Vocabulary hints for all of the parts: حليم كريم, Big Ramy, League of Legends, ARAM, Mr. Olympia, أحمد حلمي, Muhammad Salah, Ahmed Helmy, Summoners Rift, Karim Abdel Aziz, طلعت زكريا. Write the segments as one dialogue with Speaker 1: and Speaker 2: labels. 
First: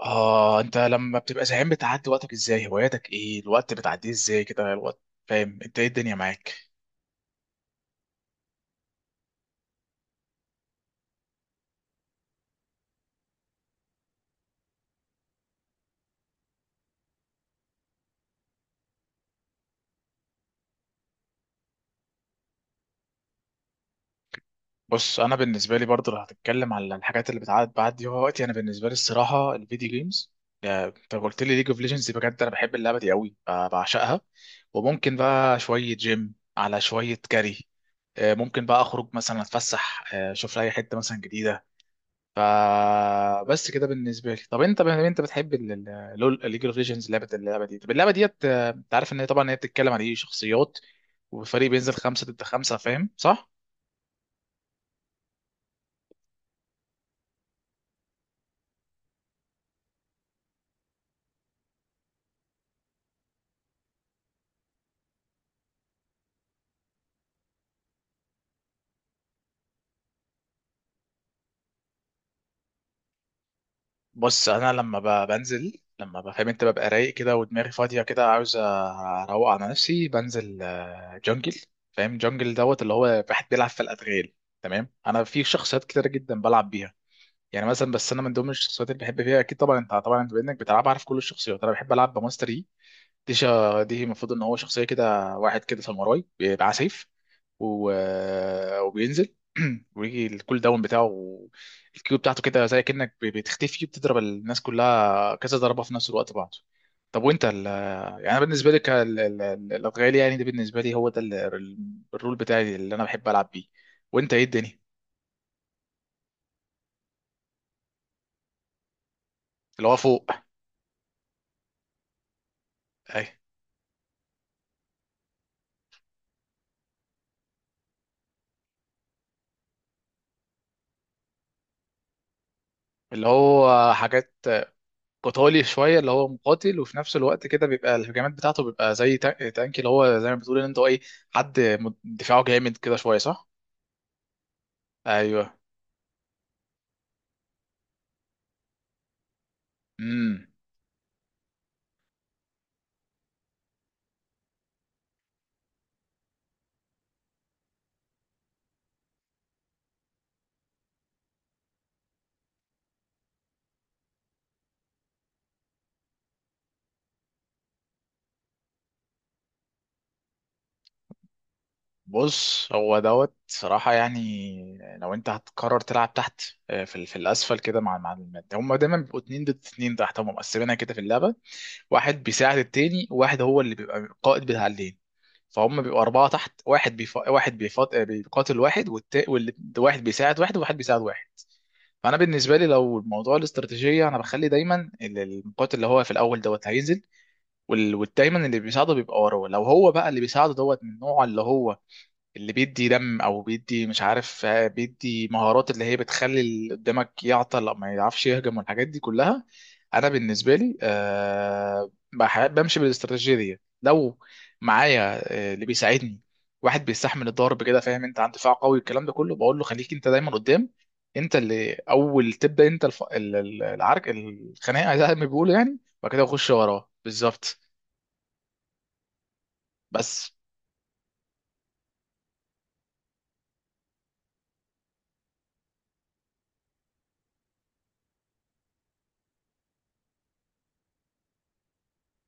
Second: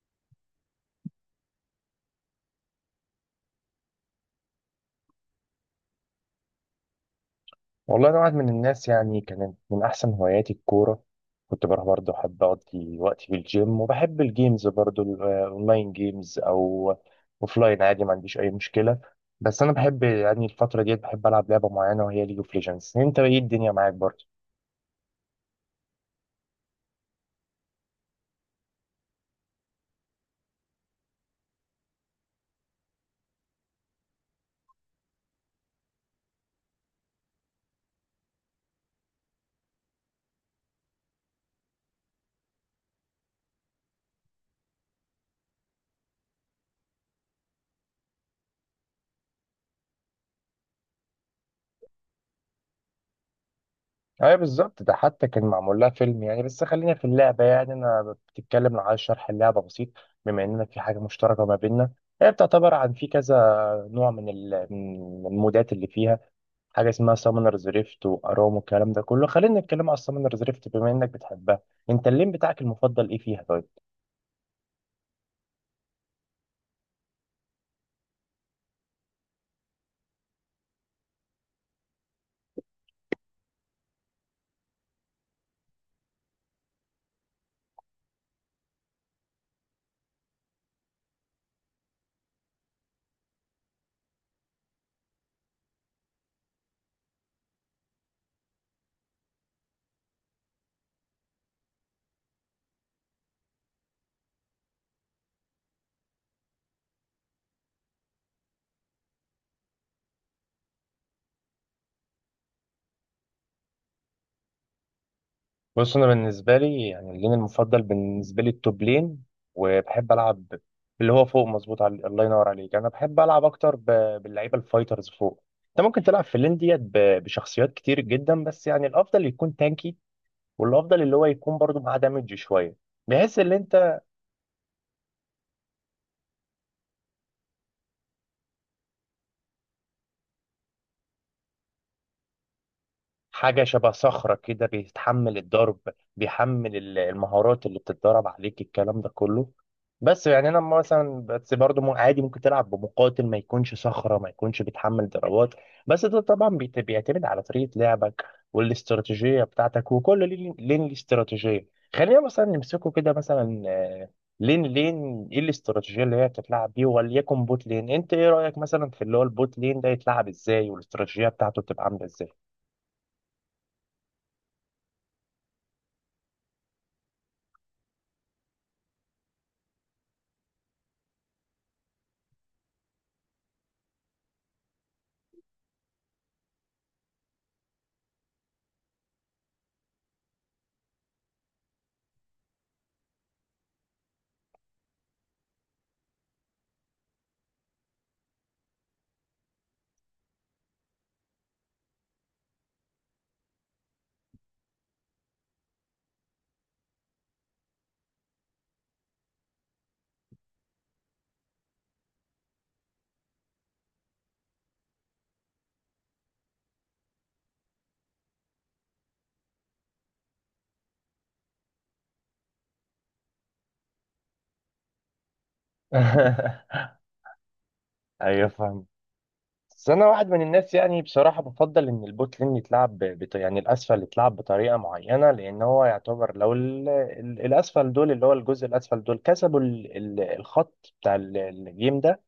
Speaker 1: اه، انت لما بتبقى زهقان بتعدي وقتك ازاي؟ هواياتك ايه؟ الوقت بتعديه ازاي كده الوقت؟ فاهم انت ايه الدنيا معاك؟
Speaker 2: والله أنا واحد من الناس، يعني كانت من أحسن هواياتي الكورة. كنت بروح برضه، أحب أقضي وقتي في الجيم وبحب الجيمز برضه، الأونلاين جيمز أو أوفلاين، عادي ما عنديش أي مشكلة. بس أنا بحب يعني الفترة ديت بحب ألعب لعبة معينة، وهي ليج أوف ليجندز. أنت إيه الدنيا معاك برضه؟
Speaker 1: بص، انا بالنسبه لي برضه لو هتتكلم على الحاجات اللي بتعدي بعدي وقتي، انا بالنسبه لي الصراحه الفيديو جيمز. انت قلت لي ليج اوف ليجندز، بجد انا بحب اللعبه دي قوي، بعشقها. وممكن بقى شويه جيم على شويه كاري. ممكن بقى اخرج مثلا اتفسح، اشوف لي حته مثلا جديده. فبس كده بالنسبه لي. طب انت بتحب لول؟ ليج اوف ليجندز لعبه، اللعبه دي، طب اللعبه ديت انت عارف ان هي طبعا هي بتتكلم عن ايه، شخصيات وفريق بينزل خمسه ضد خمسه، فاهم صح؟
Speaker 2: أيوه بالظبط، ده حتى كان معمول لها فيلم يعني. بس خلينا في اللعبة، يعني أنا بتتكلم لو عايز شرح اللعبة بسيط، بما إننا في حاجة مشتركة ما بيننا. هي بتعتبر عن في كذا نوع من من المودات اللي فيها حاجه اسمها سامونرز ريفت وارام والكلام ده كله. خلينا نتكلم على السامونرز ريفت بما انك بتحبها. انت اللين بتاعك المفضل ايه فيها؟ طيب،
Speaker 1: بص انا لما بنزل، لما بفهم انت، ببقى رايق كده ودماغي فاضيه كده، عاوز اروق على نفسي، بنزل جنجل. فاهم؟ جنجل دوت، اللي هو واحد بيلعب في الادغال. تمام. انا في شخصيات كتيره جدا بلعب بيها. يعني مثلا، بس انا من ضمن الشخصيات اللي بحب فيها، اكيد طبعا انت طبعا بانك بتلعب عارف كل الشخصيات، انا بحب العب بماستر يي. دي المفروض ان هو شخصيه كده، واحد كده ساموراي، بيبقى سيف و... وبينزل ويجي الكول داون بتاعه. الكيو بتاعته كده زي كأنك بتختفي، بتضرب الناس كلها كذا ضربة في نفس الوقت بعض. طب وانت يعني، أنا بالنسبة لك الأدغال، يعني ده بالنسبة لي هو ده الرول بتاعي اللي انا بحب العب بيه. وانت ايه الدنيا؟
Speaker 2: بص انا بالنسبه لي يعني اللين المفضل بالنسبه لي التوب لين،
Speaker 1: اللي هو
Speaker 2: وبحب
Speaker 1: فوق.
Speaker 2: العب اللي هو فوق، مظبوط، على الله ينور عليك. انا بحب
Speaker 1: اي.
Speaker 2: العب اكتر باللعيبه الفايترز فوق. انت ممكن تلعب في اللين ديت بشخصيات كتير جدا، بس يعني الافضل يكون تانكي، والافضل اللي هو يكون برضه معاه دامج شويه،
Speaker 1: اللي
Speaker 2: بحيث ان
Speaker 1: هو
Speaker 2: انت
Speaker 1: حاجات قتالي شويه، اللي هو مقاتل وفي نفس الوقت كده بيبقى الهجمات بتاعته بيبقى زي تانك، اللي هو زي ما بتقول ان انت ايه، حد دفاعه جامد كده شويه، صح؟
Speaker 2: حاجة شبه صخرة كده بيتحمل
Speaker 1: ايوه.
Speaker 2: الضرب، بيحمل المهارات اللي بتتدرب عليك، الكلام ده كله. بس
Speaker 1: امم.
Speaker 2: يعني انا مثلا بس برضه عادي ممكن تلعب بمقاتل ما يكونش صخرة، ما يكونش بيتحمل ضربات. بس ده طبعا بيعتمد على طريقة لعبك والاستراتيجية بتاعتك، وكل لين ليه استراتيجية. خلينا مثلا نمسكه كده مثلا، لين ايه الاستراتيجية اللي هي بتتلعب بيه، وليكن بوت لين. انت ايه رأيك مثلا في اللي هو البوت لين ده يتلعب ازاي، والاستراتيجية بتاعته بتبقى عاملة ازاي؟
Speaker 1: بص هو دوت صراحه يعني، لو انت هتقرر تلعب تحت في في الاسفل كده، مع هم دايما بيبقوا اتنين ضد اتنين تحت، هم مقسمينها كده في اللعبه، واحد بيساعد التاني، وواحد هو اللي بيبقى القائد بتاع الليل. فهم بيبقوا أربعة تحت، واحد واحد بيقاتل واحد، والواحد بيساعد واحد، وواحد بيساعد واحد. فأنا بالنسبة لي لو الموضوع الاستراتيجية، أنا بخلي دايما المقاتل اللي هو في الأول دوت هينزل، ودايما اللي بيساعده بيبقى وراه. لو هو بقى اللي بيساعده دوت من النوع اللي هو اللي بيدي دم، او بيدي مش عارف بيدي مهارات اللي هي بتخلي اللي قدامك يعطل او ما يعرفش يهجم والحاجات دي كلها، انا بالنسبه لي أه بمشي بالاستراتيجيه دي. لو معايا اللي بيساعدني واحد بيستحمل الضرب كده، فاهم انت، عند دفاع قوي الكلام ده كله، بقول له خليك انت دايما قدام، انت اللي اول تبدا انت العرك، الخناقه زي ما بيقولوا يعني، وبعد كده اخش وراه بالظبط.
Speaker 2: ايوه فاهم. بس انا واحد
Speaker 1: بس.
Speaker 2: من الناس يعني بصراحه بفضل ان البوت لين يتلعب يعني الاسفل يتلعب بطريقه معينه، لان هو يعتبر لو الاسفل دول، اللي هو الجزء الاسفل دول، كسبوا الخط بتاع الجيم ده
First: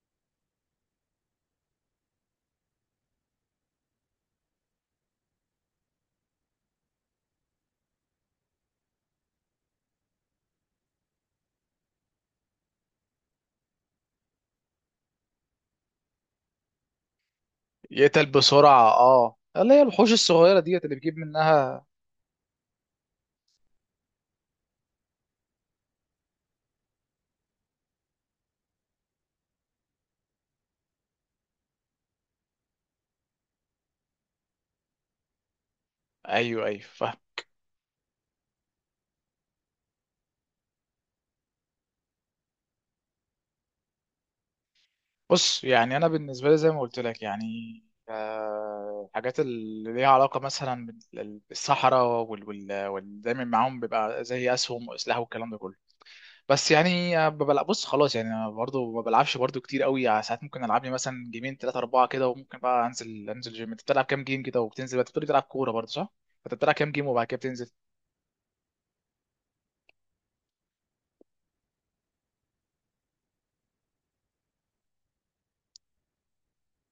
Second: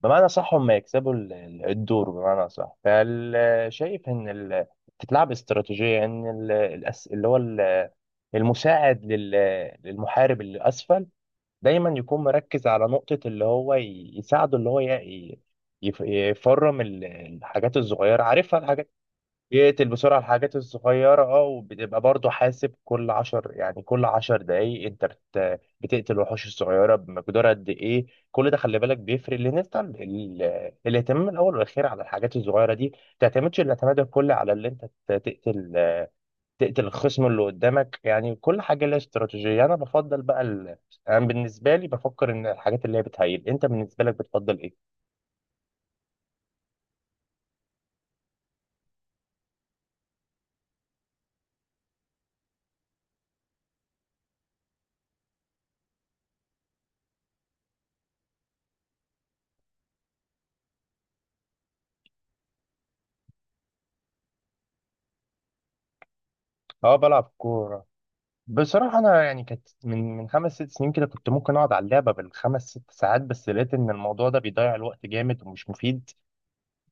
Speaker 2: بمعنى صح، هم يكسبوا الدور بمعنى صح. فشايف ان تتلعب استراتيجيه ان اللي هو المساعد للمحارب اللي اسفل دايما يكون مركز على نقطة اللي هو يساعده، اللي هو يفرم الحاجات الصغيرة،
Speaker 1: يقتل
Speaker 2: عارفها
Speaker 1: بسرعة،
Speaker 2: الحاجات،
Speaker 1: اه، اللي هي
Speaker 2: يقتل
Speaker 1: الوحوش
Speaker 2: بسرعة الحاجات
Speaker 1: الصغيرة ديت اللي بيجيب
Speaker 2: الصغيرة. اه،
Speaker 1: منها.
Speaker 2: وبتبقى برضه حاسب كل عشر يعني كل عشر دقايق انت بتقتل الوحوش الصغيرة بمقدار قد ايه. كل ده خلي بالك بيفرق، لان انت الاهتمام الاول والاخير على الحاجات الصغيرة دي، ما تعتمدش الاعتماد الكلي على اللي انت تقتل،
Speaker 1: ايوه ايوه
Speaker 2: تقتل
Speaker 1: فاهم.
Speaker 2: الخصم اللي قدامك. يعني كل حاجة لها استراتيجية. يعني أنا بفضل بقى أنا بالنسبة لي بفكر إن الحاجات اللي هي بتهيل. أنت بالنسبة لك بتفضل إيه؟
Speaker 1: بص يعني انا بالنسبة لي زي ما قلت لك يعني الحاجات اللي ليها علاقة مثلا بالصحراء وال وال وال- دايما معاهم بيبقى زي اسهم واسلحه والكلام ده كله. بس يعني ببلع، بص خلاص يعني انا برضه ما بلعبش برضه كتير قوي، يعني ساعات ممكن العب لي مثلا جيمين ثلاثة أربعة كده، وممكن بقى انزل جيم. انت بتلعب كام جيم كده وبتنزل بقى؟ بتقولي بتلعب كورة برضه صح؟ انت بتلعب كام
Speaker 2: أه
Speaker 1: جيم وبعد
Speaker 2: بلعب
Speaker 1: كده بتنزل؟
Speaker 2: كورة. بصراحة أنا يعني كانت من خمس ست سنين كده كنت ممكن أقعد على اللعبة بالخمس ست ساعات، بس لقيت إن الموضوع ده بيضيع الوقت جامد ومش مفيد.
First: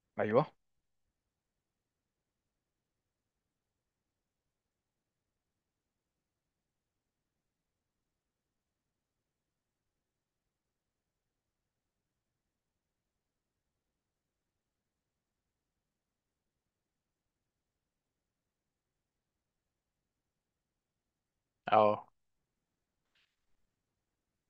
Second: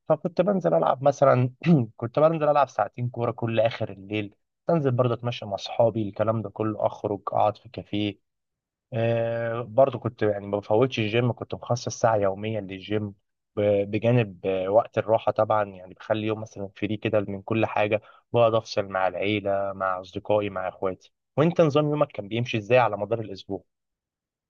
Speaker 2: فكنت
Speaker 1: ايوه.
Speaker 2: بنزل ألعب مثلا، كنت بنزل ألعب ساعتين كورة كل آخر الليل، أنزل برضه أتمشى مع أصحابي الكلام ده كله، أخرج أقعد في كافيه. آه برضو كنت يعني ما بفوتش الجيم، كنت مخصص ساعة يوميا للجيم، بجانب وقت الراحة طبعا. يعني بخلي يوم مثلا فري كده من كل حاجة، بقعد أفصل مع العيلة مع أصدقائي مع إخواتي. وأنت نظام
Speaker 1: اه.
Speaker 2: يومك كان بيمشي إزاي على مدار الأسبوع؟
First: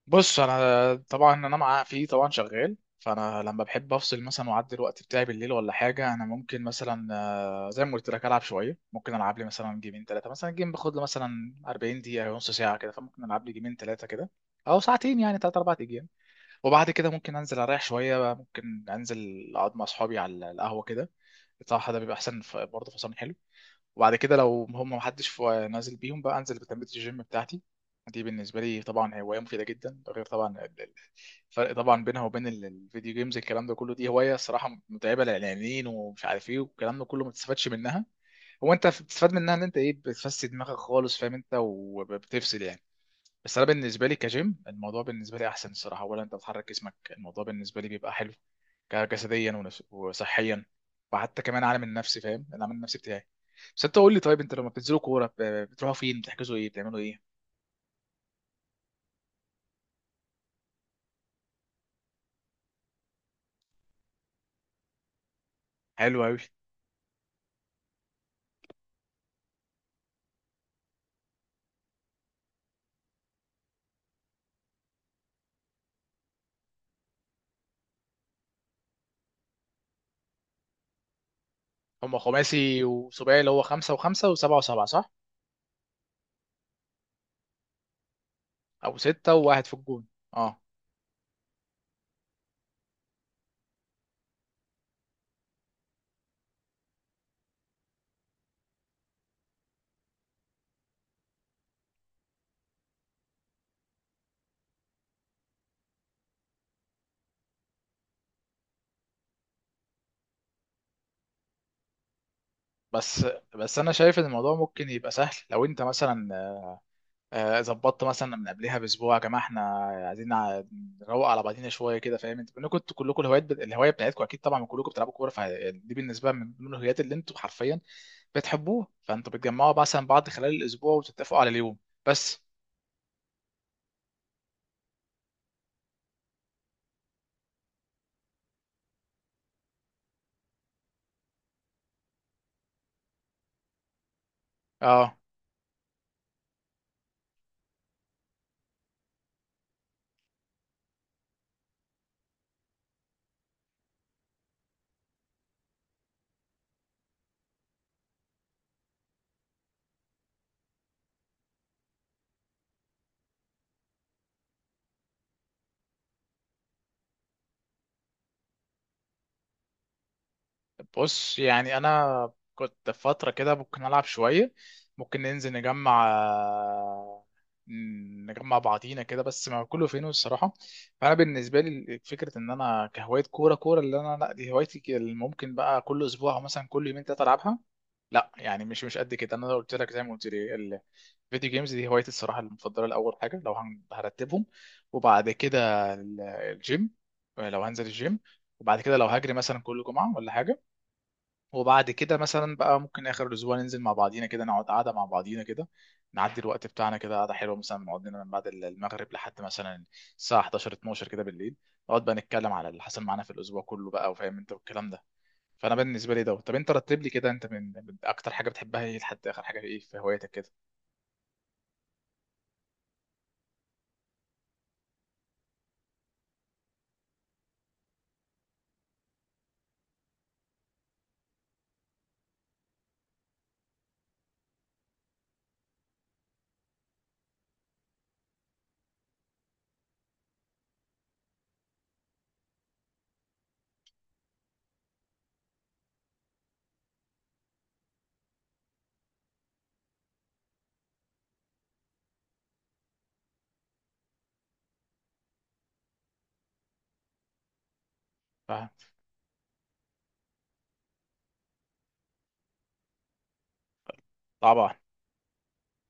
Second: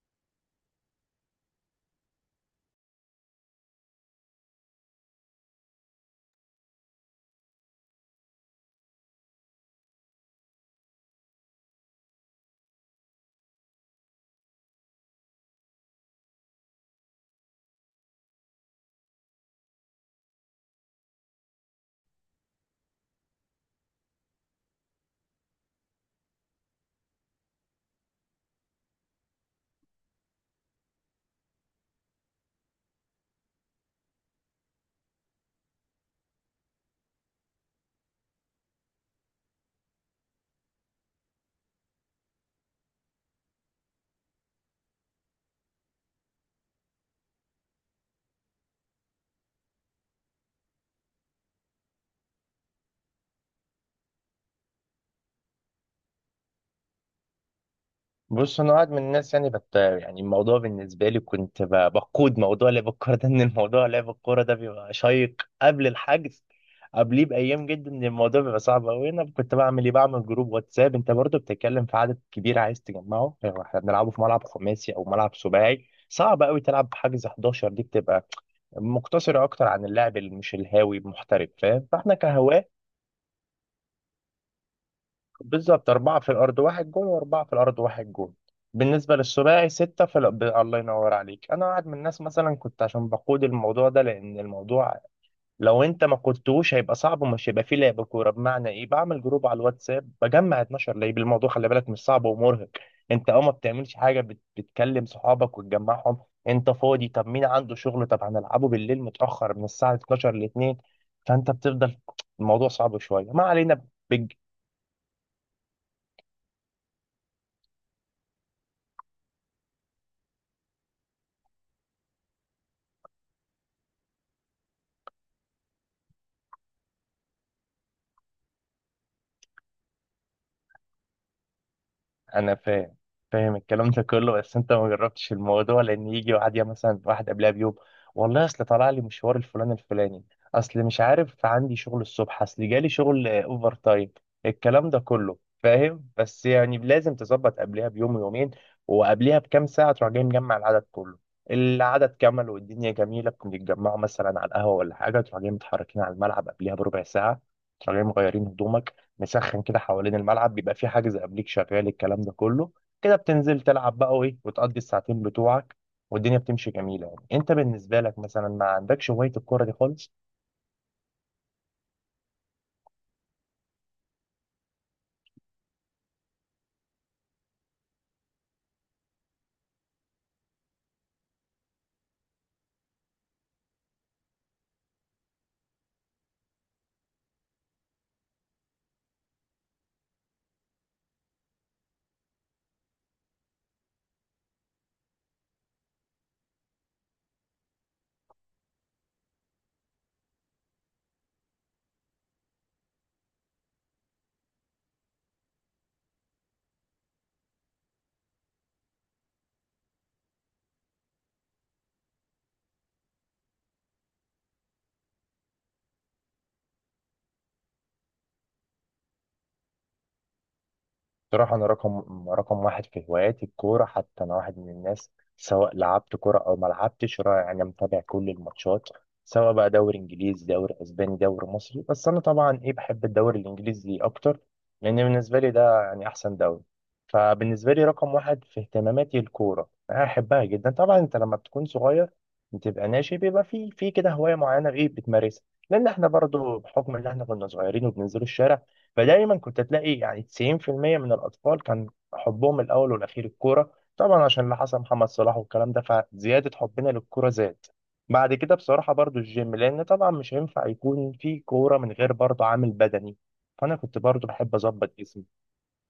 Speaker 1: بص انا طبعا انا مع فيه طبعا شغال، فانا لما بحب افصل مثلا واعدي الوقت بتاعي بالليل ولا حاجه، انا ممكن مثلا زي ما قلت لك العب شويه، ممكن العب لي مثلا جيمين ثلاثه، مثلا جيم باخد له مثلا 40 دقيقه أو نص ساعه كده، فممكن العب لي جيمين ثلاثه كده او ساعتين يعني ثلاث اربع ايام. وبعد كده ممكن انزل اريح شويه بقى، ممكن انزل اقعد مع اصحابي على القهوه كده، بصراحه ده بيبقى احسن، برضه فصلني. وبعد كده لو هم محدش نازل بيهم بقى انزل بتمرين الجيم بتاعتي. دي بالنسبه لي طبعا هوايه مفيده جدا، ده غير طبعا الفرق طبعا بينها وبين الفيديو جيمز الكلام ده كله. دي هوايه الصراحه متعبه للاعلانيين ومش عارف ايه والكلام ده كله، ما بتستفادش منها. هو انت بتستفاد منها ان انت ايه، بتفسد دماغك خالص، فاهم انت، وبتفصل يعني. بس انا بالنسبه لي كجيم، الموضوع بالنسبه لي احسن الصراحه، ولا انت بتحرك جسمك، الموضوع بالنسبه لي بيبقى حلو جسديا وصحيا، وحتى كمان عالم النفس، فاهم العالم النفسي بتاعي. بس انت قول لي، طيب انت لما بتنزلوا كوره بتروحوا فين، بتحجزوا ايه، بتعملوا ايه؟
Speaker 2: بص انا واحد من الناس يعني بت يعني الموضوع بالنسبه لي كنت بقود موضوع لعب الكوره ده، ان الموضوع لعب الكوره ده بيبقى شيق قبل
Speaker 1: حلو قوي.
Speaker 2: الحجز، قبليه بايام جدا، ان الموضوع بيبقى صعب قوي. انا كنت بعمل ايه؟ بعمل جروب واتساب. انت برضو بتتكلم في عدد كبير عايز تجمعه، يعني احنا بنلعبه في ملعب خماسي او ملعب سباعي، صعب قوي تلعب حجز 11، دي بتبقى مقتصره اكتر عن اللاعب اللي مش الهاوي، محترف، فاهم؟ فاحنا
Speaker 1: هم
Speaker 2: كهواه
Speaker 1: خماسي وسباعي، اللي هو خمسة وخمسة وسبعة وسبعة، صح؟
Speaker 2: بالظبط أربعة في الأرض واحد جون، وأربعة في الأرض واحد جون.
Speaker 1: او
Speaker 2: بالنسبة
Speaker 1: ستة وواحد
Speaker 2: للثنائي
Speaker 1: في
Speaker 2: ستة
Speaker 1: الجون.
Speaker 2: في الأرض.
Speaker 1: اه.
Speaker 2: الله ينور عليك. أنا واحد من الناس مثلا كنت عشان بقود الموضوع ده، لأن الموضوع لو أنت ما قودتوش هيبقى صعب ومش هيبقى فيه لعب كورة. بمعنى إيه؟ بعمل جروب على الواتساب بجمع 12 لعيب. الموضوع خلي بالك مش صعب ومرهق. أنت أه ما بتعملش حاجة، بتكلم صحابك وتجمعهم. أنت فاضي؟ طب مين عنده شغل؟ طب هنلعبه بالليل متأخر من الساعة 12 ل 2. فأنت بتفضل. الموضوع صعب
Speaker 1: بس.
Speaker 2: شوية، ما
Speaker 1: بس
Speaker 2: علينا.
Speaker 1: انا شايف ان الموضوع ممكن يبقى سهل، لو انت مثلا ظبطت مثلا من قبلها باسبوع، يا جماعه احنا عايزين نروق على بعضينا شويه كده، فاهم. انتوا انكم كلكم الهوايات، الهوايه بتاعتكم اكيد طبعا كلكم بتلعبوا كوره، فدي بالنسبه من ضمن الهوايات اللي انتوا حرفيا بتحبوه، فانتوا بتجمعوا مثلا بعض خلال الاسبوع وتتفقوا على اليوم. بس.
Speaker 2: انا فاهم، فاهم الكلام ده كله. بس انت ما جربتش الموضوع، لان يجي واحد، يا مثلا واحد قبلها بيوم، والله اصل طلع لي مشوار الفلان الفلاني، اصل مش عارف عندي شغل الصبح، اصل جالي شغل اوفر تايم، الكلام ده
Speaker 1: اه.
Speaker 2: كله، فاهم؟ بس يعني لازم تظبط قبلها بيوم ويومين، وقبلها بكام ساعة تروح جاي مجمع العدد كله. العدد كمل والدنيا جميلة، بنتجمعوا مثلا على القهوة ولا حاجة، تروح جاي متحركين على الملعب قبلها بربع ساعة، تروح جاي مغيرين هدومك، مسخن كده حوالين الملعب، بيبقى في حاجز قبليك شغال الكلام ده كله، كده بتنزل تلعب بقى، وايه، وتقضي الساعتين بتوعك، والدنيا بتمشي جميله. يعني انت بالنسبه لك مثلا ما عندكش هوايه الكوره دي خالص؟
Speaker 1: بص يعني انا كنت في فتره كده ممكن العب شويه، ممكن ننزل نجمع نجمع بعضينا كده، بس ما كله فين الصراحه. فانا بالنسبه لي فكره ان انا كهوايه كوره كوره اللي انا، لا دي هوايتي اللي ممكن بقى كل اسبوع او مثلا كل يومين ثلاثه العبها، لا يعني مش قد كده. انا لو قلت لك زي ما قلت لي الفيديو جيمز دي هوايتي الصراحه المفضله لاول حاجه، لو هرتبهم، وبعد كده الجيم، لو هنزل الجيم، وبعد كده لو هجري مثلا كل جمعه ولا حاجه، وبعد كده مثلا بقى ممكن اخر الاسبوع ننزل مع بعضينا كده، نقعد قعده مع بعضينا كده، نعدي الوقت بتاعنا كده، قعده حلوه مثلا نقعد لنا من بعد المغرب لحد مثلا الساعه 11 12 كده بالليل، نقعد بقى نتكلم على اللي حصل معانا في الاسبوع كله بقى، وفاهم انت والكلام ده. فانا بالنسبه لي ده. طب انت رتب لي كده انت، من اكتر حاجه بتحبها ايه لحد اخر حاجه ايه في هوايتك كده؟
Speaker 2: بصراحة أنا رقم واحد في هواياتي الكورة. حتى أنا واحد من الناس سواء لعبت كورة أو ما لعبتش أنا متابع كل الماتشات، سواء بقى دوري إنجليزي دوري أسباني دوري مصري. بس أنا طبعا إيه، بحب الدوري الإنجليزي أكتر، لأن بالنسبة لي ده يعني أحسن دوري. فبالنسبة لي رقم واحد في اهتماماتي الكورة، أنا أحبها جدا. طبعا أنت لما بتكون صغير بتبقى ناشئ، بيبقى في كده هواية معينة إيه بتمارسها، لأن إحنا برضو بحكم إن إحنا كنا صغيرين وبننزلوا الشارع، فدايما كنت تلاقي يعني 90% من الأطفال كان حبهم الأول والأخير الكورة. طبعا عشان اللي حصل محمد صلاح والكلام ده، فزيادة حبنا للكورة زاد. بعد كده
Speaker 1: فاهم.
Speaker 2: بصراحة برضو الجيم، لأن طبعا مش هينفع يكون في كورة من غير برضو عامل بدني، فأنا كنت برضو بحب
Speaker 1: طبعا.
Speaker 2: أظبط جسمي،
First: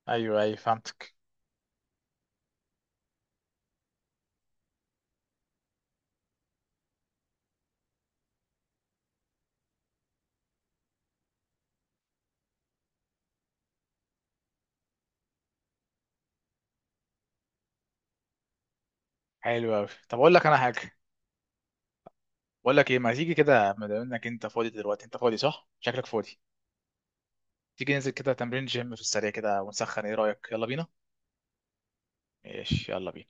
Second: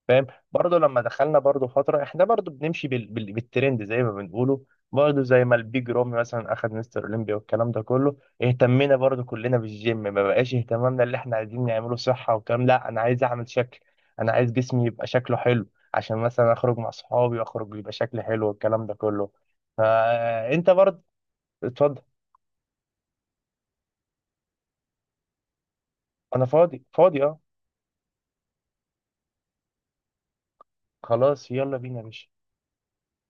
Speaker 2: فاهم؟
Speaker 1: ايوه ايوه
Speaker 2: برضه لما
Speaker 1: فهمتك.
Speaker 2: دخلنا برضه فتره احنا برضه بنمشي بالترند زي ما بنقوله، برضه زي ما البيج رامي مثلا اخذ مستر اولمبيا والكلام ده كله، اهتمينا برضه كلنا بالجيم، ما بقاش اهتمامنا اللي احنا عايزين نعمله صحه والكلام، لا انا عايز اعمل شكل، انا عايز جسمي يبقى شكله حلو عشان مثلا اخرج مع صحابي واخرج يبقى شكلي حلو والكلام ده كله.
Speaker 1: حلو قوي، طب اقول لك انا
Speaker 2: فانت
Speaker 1: حاجه.
Speaker 2: برضه، اتفضل.
Speaker 1: بقول لك ايه، ما تيجي كده ما دام انك انت فاضي دلوقتي، انت فاضي صح؟ شكلك فاضي.
Speaker 2: انا فاضي، فاضي، اه.
Speaker 1: تيجي ننزل كده تمرين جيم في السريع كده ونسخن، ايه رأيك، يلا بينا.
Speaker 2: خلاص يلا بينا يا باشا.
Speaker 1: ماشي، يلا بينا.